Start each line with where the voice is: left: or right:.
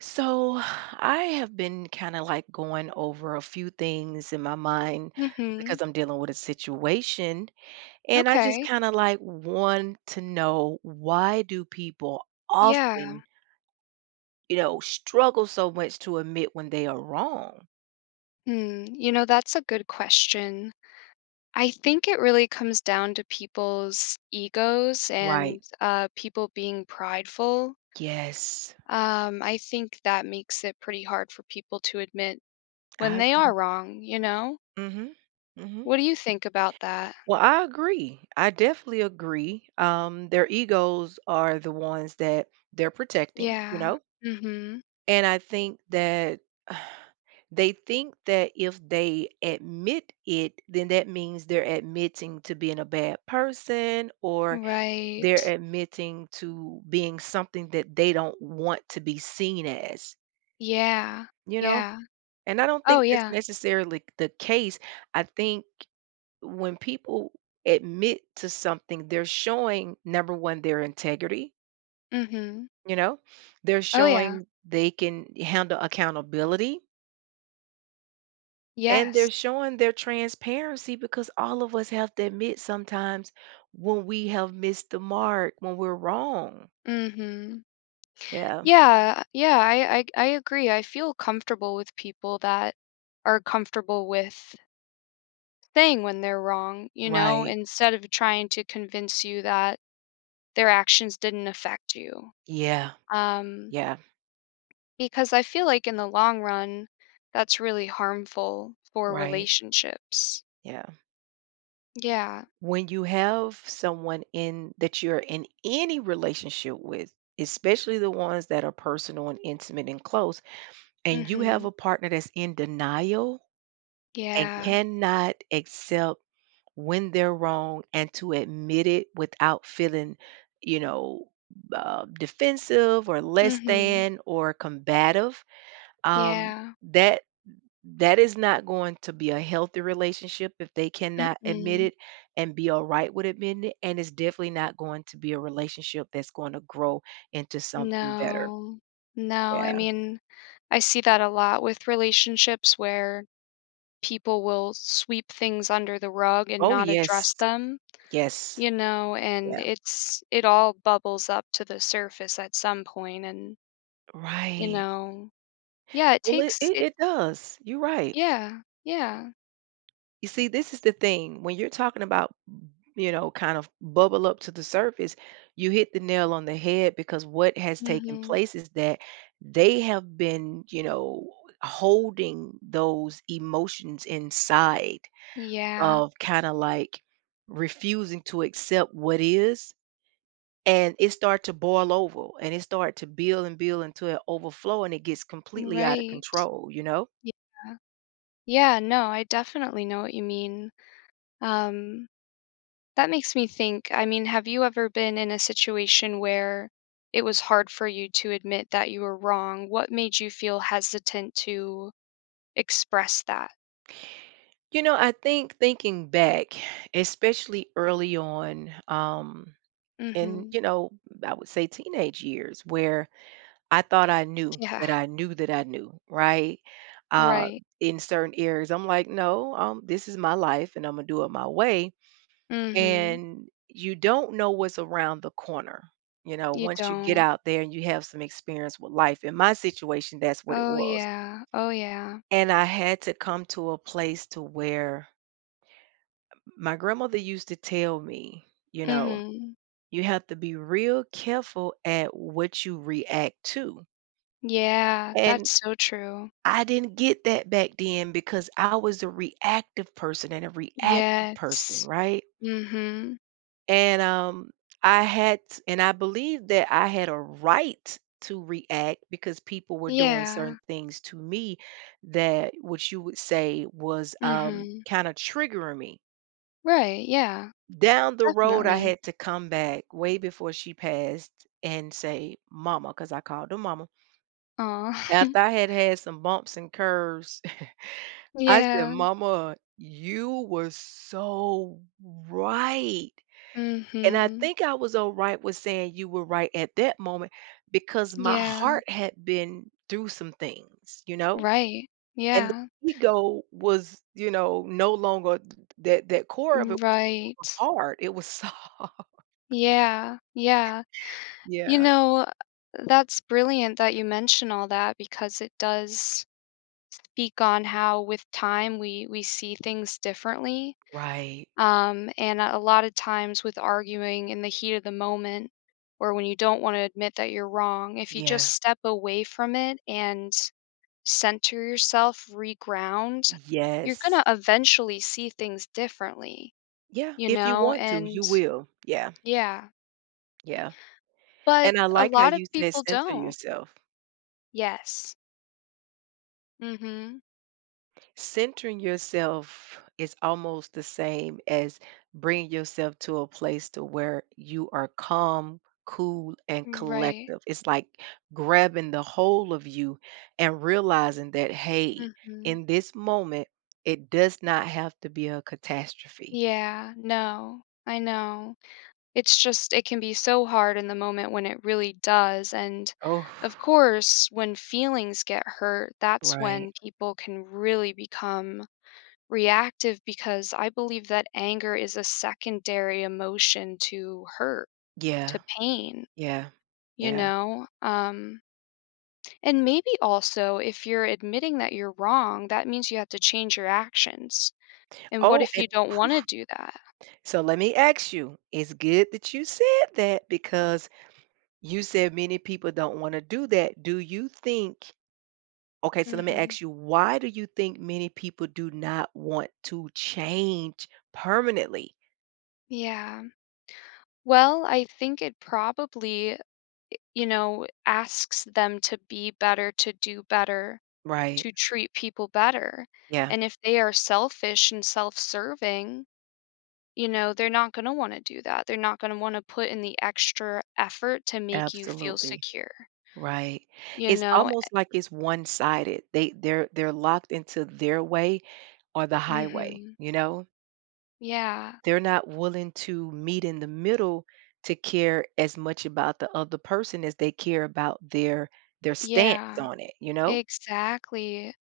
right: So, I have been kinda, like, goin' over a few things in my mind
left: Mhm.
right: because I'm dealin' with a situation. And I just
left: Okay.
right: kinda, like, want to know why do people
left: Yeah.
right: often you know, struggle so much to admit when they are wrong?
left: Hmm, you know, that's a good question. I think it really comes down to people's egos
right: Right.
left: and, uh, people being prideful
right: Yes.
left: um, I think that makes it pretty hard for people to admit when
right: I
left: they
right: agree.
left: are wrong, you know?
right: Mhm. Mhm.
left: What do you think about that?
right: Well, I agree. I definitely agree. Um, their egos are the ones that they're protecting, you
left: Yeah.
right: know?
left: Mhm.
right: And I think that they think that if they admit it, then that means they're admitting to being a bad person or they're
left: Right.
right: admitting to being something that they don't want to be seen as.
left: Yeah,
right: You know?
left: yeah.
right: And I don't
left: Oh,
right: think that's
left: yeah.
right: necessarily the case, I think when people admit to something, they're showing, number 1, their integrity
left: Mhm.
right: you know? They're
left: Oh yeah.
right: showing they can handle accountability and
left: Yes.
right: they're showing their transparency, because all of us have to admit sometimes when we have missed the mark, when we're wrong.
left: Mhm.
right: Yeah.
left: Yeah, yeah, I I I ag I agree, I feel comfortable with people that are comfortable with saying when they're wrong, you know,
right: Right.
left: instead of trying to convince you that their actions didn't affect you.
right: Yeah.
left: Um,
right: Yeah.
left: because I feel like in the long run, that's really harmful for
right: Right.
left: relationships.
right: Yeah.
left: Yeah.
right: When you have someone in that you're in any relationship with, especially the ones that are personal and intimate and close, and you have
left: Mhm.
right: a partner that's in denial, and
left: Yeah.
right: cannot accept when they're wrong and to admit it without feeling, you know, uh, defensive or less
left: Mhm.
right: than or combative, um,
left: Yeah.
right: that that is not going to be a healthy relationship if they cannot admit
left: Mm-mm.
right: it and be alright with admitting it, and it's definitely not going to be a relationship that's going to grow into something better.
left: No, no, I
right: Yeah.
left: mean, I see that a lot with relationships where people will sweep things under the rug and
right: Oh,
left: not
right: yes.
left: address them,
right: Yes.
left: you know, and
right: Yeah.
left: it's it all bubbles up to the surface at some point and you
right: Right.
left: know Yeah, it
right: Well, it
left: takes it
right: it does, you're right.
left: Yeah, yeah.
right: You see, this is the thing, when you're talking about, m you know, kind of bubble up to the surface you hit the nail on the head because what has taken
left: Mhm.
right: place is that they have been, you know, h holding those emotions inside
left: Yeah.
right: of kinda, like, refusing to accept what is and it start to boil over, and it start to build, and build until it overflow, and it gets
left: M
right: completely out of
left: right,
right: control, you know.
left: yeah yeah, no, I definitely know what you mean, um, that makes me think, I mean, have you ever been in a situation where it was hard for you to admit that you were wrong? What made you feel hesitant to express that?
right: You know, I think thinking back, especially early on, um, in
left: Mhm.
right: you know, I would say teenage years where I thought I knew,
left: Yeah.
right: that I knew, that I knew, right, uh,
left: Right.
right: in certain areas, I'm like, "No, um, this is my life, and Imma do it my way,"
left: Mhm.
right: and you don't know what's around the corner, you know,
left: You
right: once you get
left: don't.
right: out there and you have some experience with life. In my situation, that's what it
left: Oh,
right: was.
left: yeah oh, yeah.
right: And I had to come to a place to where Um, my grandmother used to tell me, you know,
left: Mhm.
right: "You have to be real careful at what you react to."
left: Yeah,
right: And,
left: that's so true.
right: I didn't get that back then because I was a reactive person and a reactive person,
left: Yes.
right: right?
left: Mhm.
right: And, um, I had t and I believe that I had a right to react because people were doing
left: Yeah.
right: certain things to me that which you would say was, um,
left: Mhm.
right: kinda triggering me.
left: Right, yeah.
right: Down the road, I
left: Definitely.
right: had to come back way before she passed and say, "Mama," 'cause I called her mama.
left: Aw.
right: After I had had some bumps and curves, I said,
left: Yeah.
right: "Mama, you were so right," and I
left: Mhm.
right: think I was alright with saying you were right at that moment, because my
left: Yeah.
right: heart had been through some things, you know?
left: Right.
right: And the
left: Yeah.
right: ego was, you know, no longer t t that that core of it wasn't
left: Right.
right: so hard, it was so
left: Yeah. Yeah. You
right: Yeah.
left: know, uh, that's brilliant that you mentioned all that because it does speak on how with time we we see things differently,
right: Right.
left: um, and at a lot of times with arguing in the heat of the moment, or when you don't wanna admit that you're wrong, if you just
right: Yeah.
left: step away from it and center yourself, reground, you're
right: Yes.
left: gonna eventually see things differently,
right: Yeah,
left: you
right: if you
left: know,
right: want to,
left: and
right: you will. Yeah.
left: Yeah.
right: Yeah,
left: But,
right: and I
left: a
right: like how
left: lot of
right: you said,
left: people
right: "Center
left: don't.
right: yourself."
left: Yes. Mhm.
right: Centering yourself is almost the same as bringing yourself to a place to where you are calm, cool, and
left: Mm, right.
right: collective. It's like grabbin' the whole of you and realizin' that, "Hey,
left: Mhm.
right: in this moment, it does not have to be a catastrophe."
left: Yeah. No. I know. It's just it can be so hard in the moment when it really does, and,
right: Oof.
left: of course, when feelings get hurt, that's when
right: Right.
left: people can really become reactive, because I believe that anger is a secondary emotion to hurt,
right: Yeah.
left: to pain.
right: Yeah.
left: You
right: Yeah.
left: know? Um and maybe also if you're admitting that you're wrong, that means you have to change your actions, and what
right: Oh,
left: if
right: and,
left: you don't
right: oof.
left: wanna do that?
right: So let me ask you. It's good that you said that, because you said many people don't wanna do that. Do you think okay, so let me
left: Mhm.
right: ask you, why do you think many people do not want to change permanently?
left: Yeah. Well, I think it probably i you know, asks them to be better, to do better,
right: Right.
left: to treat people better,
right: Yeah.
left: and if they are selfish and self serving, you know, they're not gonna wanna do that, they're not gonna wanna put in the extra effort to make you feel
right: Absolutely.
left: secure
right: Right.
left: you
right: It's
left: know, a
right: almost like it's one-sided. They they're they're locked into their way or the highway,
left: Mhm.
right: you know?
left: Yeah.
right: They're not willing to meet in the middle to care as much about the other person as they care about their their
left: Yeah.
right: stance on it, you know?
left: Exactly.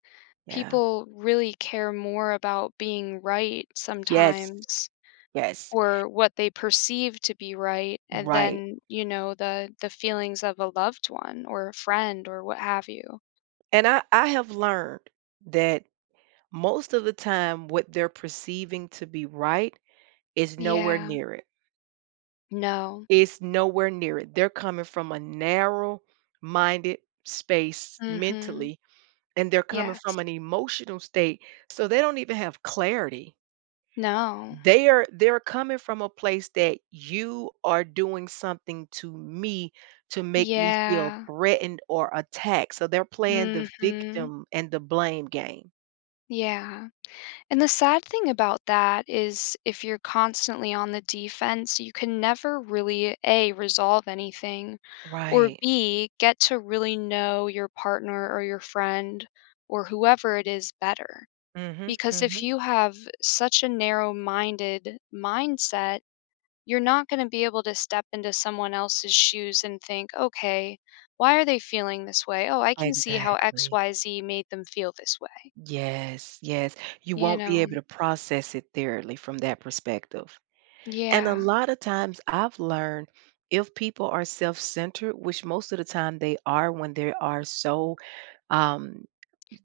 right: Yeah.
left: People really care more about being right
right: Yes.
left: sometimes
right: Yes
left: or what they perceive to be right, a
right: Right.
left: than, you know, the the feelings of a loved one or a
right: Yeah.
left: friend or what have you.
right: And I I have learned that most of the time what they're perceiving to be right is nowhere
left: Yeah.
right: near it.
left: No.
right: It's nowhere near it; they're coming from a narrow-minded space
left: Mhm.
right: mentally, and they're coming
left: Yes.
right: from an emotional state, so they don't even have clarity.
left: No.
right: They are they're coming from a place that "you are doing something to me to make me feel
left: Yeah.
right: threatened or attacked," so they're playing the
left: Mhm.
right: victim and the blame game.
left: Yeah, and the sad thing about that is if you're constantly on the defense, you can never really, A, resolve anything, or,
right: Right.
left: B, get to really know your partner, or your friend, or whoever it is, better,
right: Mhm,
left: because if
right: mhm.
left: you have such a narrow-minded mindset, you're not gonna be able to step into someone else's shoes and think, "Okay, why are they feeling this way? Oh, I can see how X,
right: Exactly.
left: Y, Z, made them feel this way.”
right: Yes, yes, you
left: You
right: won't be able
left: know?
right: to process it thoroughly from that perspective, and a
left: Yeah.
right: lotta times I've learned if people are self-centered, which most of the time they are when there are so um,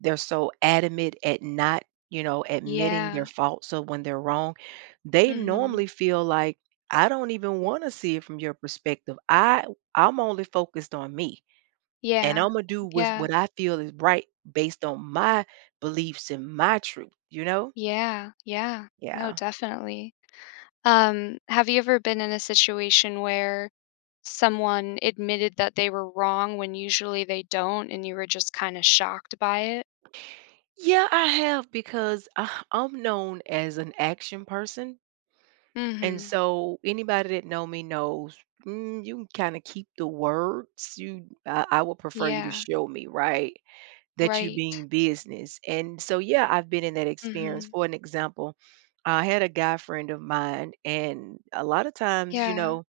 right: they're so adamant at not, you know, admitting their
left: Yeah.
right: faults, so when they're wrong, they
left: Mhm.
right: normally feel, like, “I don't even wanna see it from your perspective, I w I'm only focused on me, and
left: Yeah,
right: Imma do with
left: yeah.
right: what I feel is right based on my beliefs and my truth,” you know?
left: Yeah, yeah, no,
right: Yeah.
left: definitely. Um, have you ever been in a situation where, someone admitted that they were wrong when usually they don't and you were just kinda shocked by it?
right: Yeah, I have because I'm known as an action person. And
left: Mhm.
right: so, anybody that know me knows, mm, you can kinda keep the words, you uh, I would prefer you to
left: Yeah.
right: show me, right, that you
left: Right.
right: being business, and so, yeah, I've been in that experience,
left: Mhm.
right: for an example, I had a guy friend of mine, and a lotta times, you
left: Yeah.
right: know,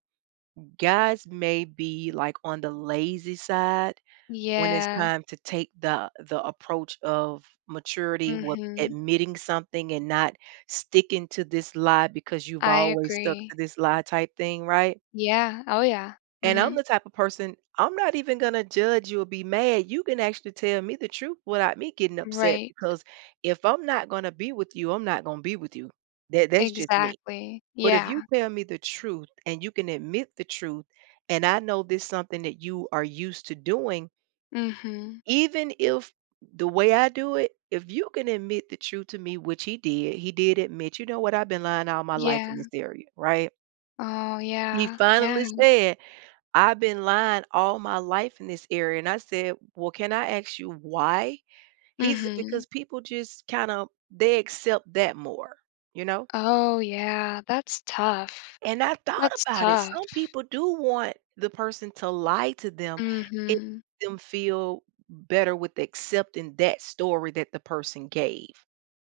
right: guys may be, like, on the lazy side when it's
left: Yeah.
right: time to take the the approach of maturity with
left: Mhm.
right: admitting something and not sticking to this lie because you've
left: I
right: always stuck
left: agree.
right: to this lie type thing, right?
left: Yeah. Oh, yeah.
right: And I'm
left: Mhm.
right: the type of person I'm not even gonna judge you or be mad, you can actually tell me the truth without me getting upset
left: Right.
right: because if I'm not gonna be with you, I'm not gon' be with you. That that's just me,
left: Exactly.
right: but if you
left: Yeah.
right: tell me the truth and you can admit the truth, and I know this something that you are used to doing
left: Mhm.
right: even if the way I do it, if you can admit the truth to me, which he did, he did admit, "You know what, I've been lying all my life in this
left: Yeah.
right: area," right?
left: Oh,
right: He
left: yeah, yeah.
right: finally said, "I've been lying all my life in this area." And I said, "Well, can I ask you why?" He's
left: Mhm.
right: because people just kinda they accept that more, you know?
left: Oh, yeah, that's tough,
right: And I thought
left: that's
right: about it,
left: tough.
right: some people do want the person to lie to them, it
left: Mhm.
right: [unintelligible] them feel better with accepting that story that the person gave.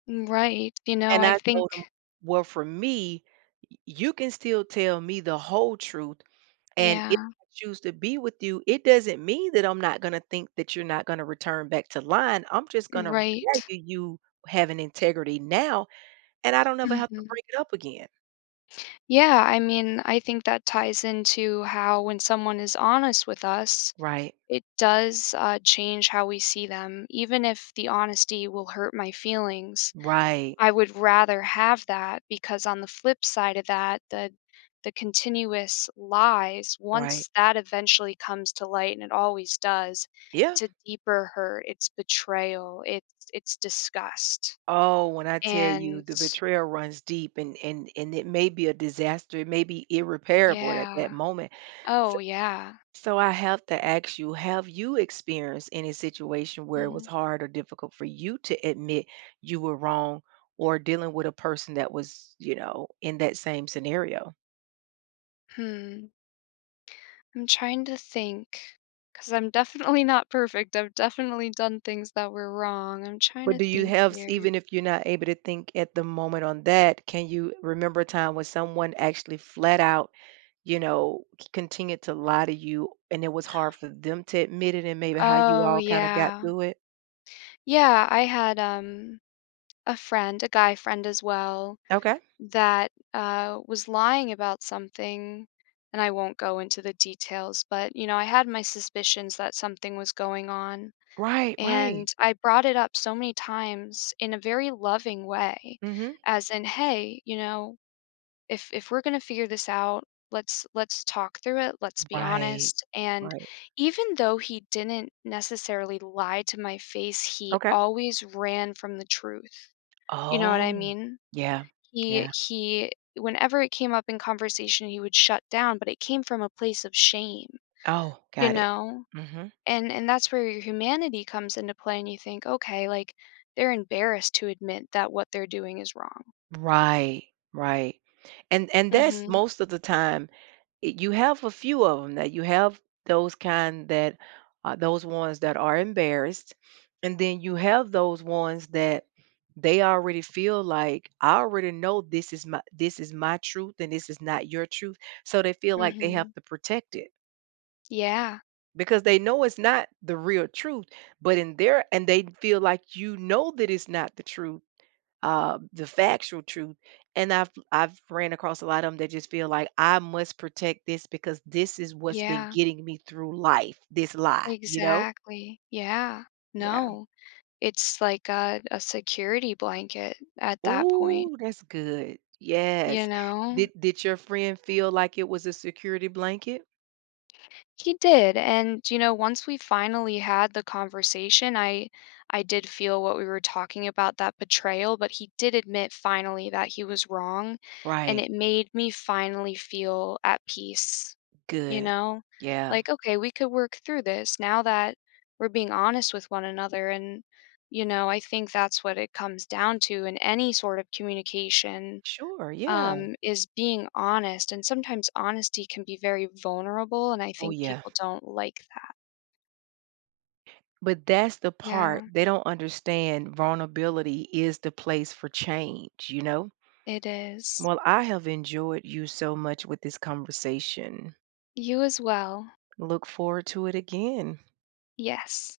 left: Mm, right, you know,
right: And
left: I
right: I told him,
left: think
right: "Well, for me, y you can still tell me the whole truth, and if
left: Yeah.
right: I choose to be with you, it doesn't mean that I'm not gonna think that you're not gonna return back to lying, I'm just gonna
left: Right.
right: value you for having integrity now, and I don't ever have to
left: Mhm.
right: bring it up again."
left: Yeah, I mean I think that ties into how when someone is honest with us,
right: Right.
left: it does, uh, change how we see them. Even if the honesty will hurt my feelings,
right: Right.
left: I would rather have that, because on the flip side of that, the the continuous lies
right: Right.
left: once that eventually comes to light and it always does,
right: Yeah.
left: it's a deeper hurt, it's betrayal, it's it's disgust.
right: Oh, when I tell you
left: And
right: the betrayal runs deep and and and it may be a disaster, it may be irreparable at that
left: Yeah,
right: moment. S
left: oh, yeah.
right: so, I have to ask you, have you experienced any situation where it was
left: Mhm.
right: hard, or difficult, for you to admit you were wrong, or dealing with a person that was, you know, in that same scenario?
left: Hmm. I'm trying to think, 'cause I'm definitely not perfect. I've definitely done things that were wrong. I'm trying to
right: But, do you
left: think
right: have s
left: here.
right: even if you're not able to think at the moment on that, can you remember a time when someone actually flat out, you know, c continued to lie to you, and it was hard for them to admit it and maybe how you
left: Oh,
right: all kinda got
left: yeah.
right: through it?
left: Yeah, I had, um, a friend a guy friend as well
right: Okay.
left: that, uh, was lying about something, and I won't go into the details, but, you know, I had my suspicions that something was going on,
right: Right, right.
left: and I brought it up so many times in a very loving way,
right: Mhm.
left: as in, "Hey, you know, if if we're gonna figure this out, let's let's talk through it, let's be
right: Right,
left: honest," and
right: right.
left: even though he didn't necessarily lie to my face, he
right: Okay.
left: always ran from the truth, you know what? I
right: Oh
left: mean,
right: yeah,
left: he
right: yeah.
left: he whenever it came up in conversation, he would shut down, but it came from a place of shame,
right: Oh,
left: you
right: got it,
left: know,
right: mhm.
left: and and that's where your humanity comes into play, and you think, "Okay, like, they're embarrassed to admit that what they're doing is wrong."
right: Right, right, and and that's,
left: Mhm.
right: most of the time eh, you have a few of 'em that you have those kind that uh, those ones that are embarrassed, and then you have those ones that they already feel like, "I already know this is my this is my truth, and this is not your truth," so, they feel like they have
left: Mhm.
right: to protect it
left: Yeah.
right: because they know it's not the real truth, but in their and they feel like you know that it's not the truth, uh, the factual truth, and I've I've ran across a lot of 'em, that just feel like, "I must protect this because this is what's been
left: Yeah.
right: getting me through life, this lie," you know?
left: Exactly, yeah.
right: Yeah.
left: No, it's like a a security blanket at that point.
right: Ooh, that's good,
left: You
right: yes.
left: know?
right: Did did your friend feel like it was a security blanket?
left: He did, and, you know, once we finally had the conversation, I I did feel what we were talking about, that betrayal, but he did admit finally that he was wrong, and
right: Right.
left: it made me finally feel at peace, you
right: Good,
left: know?
right: yeah.
left: Like, "Okay, we could work through this now that we're being honest with one another, and" you know, I think that's what it comes down to in any sort of communication,
right: Sure, yeah.
left: um, is being honest, and sometimes honesty can be very vulnerable, and I
right: Oh,
left: think
right: yeah.
left: people don't like that.
right: But that's the part,
left: Yeah.
right: they don't understand vulnerability is the place for change, you know?
left: It is.
right: Well, I have enjoyed you so much with this conversation.
left: You as well.
right: Look forward to it again.
left: Yes.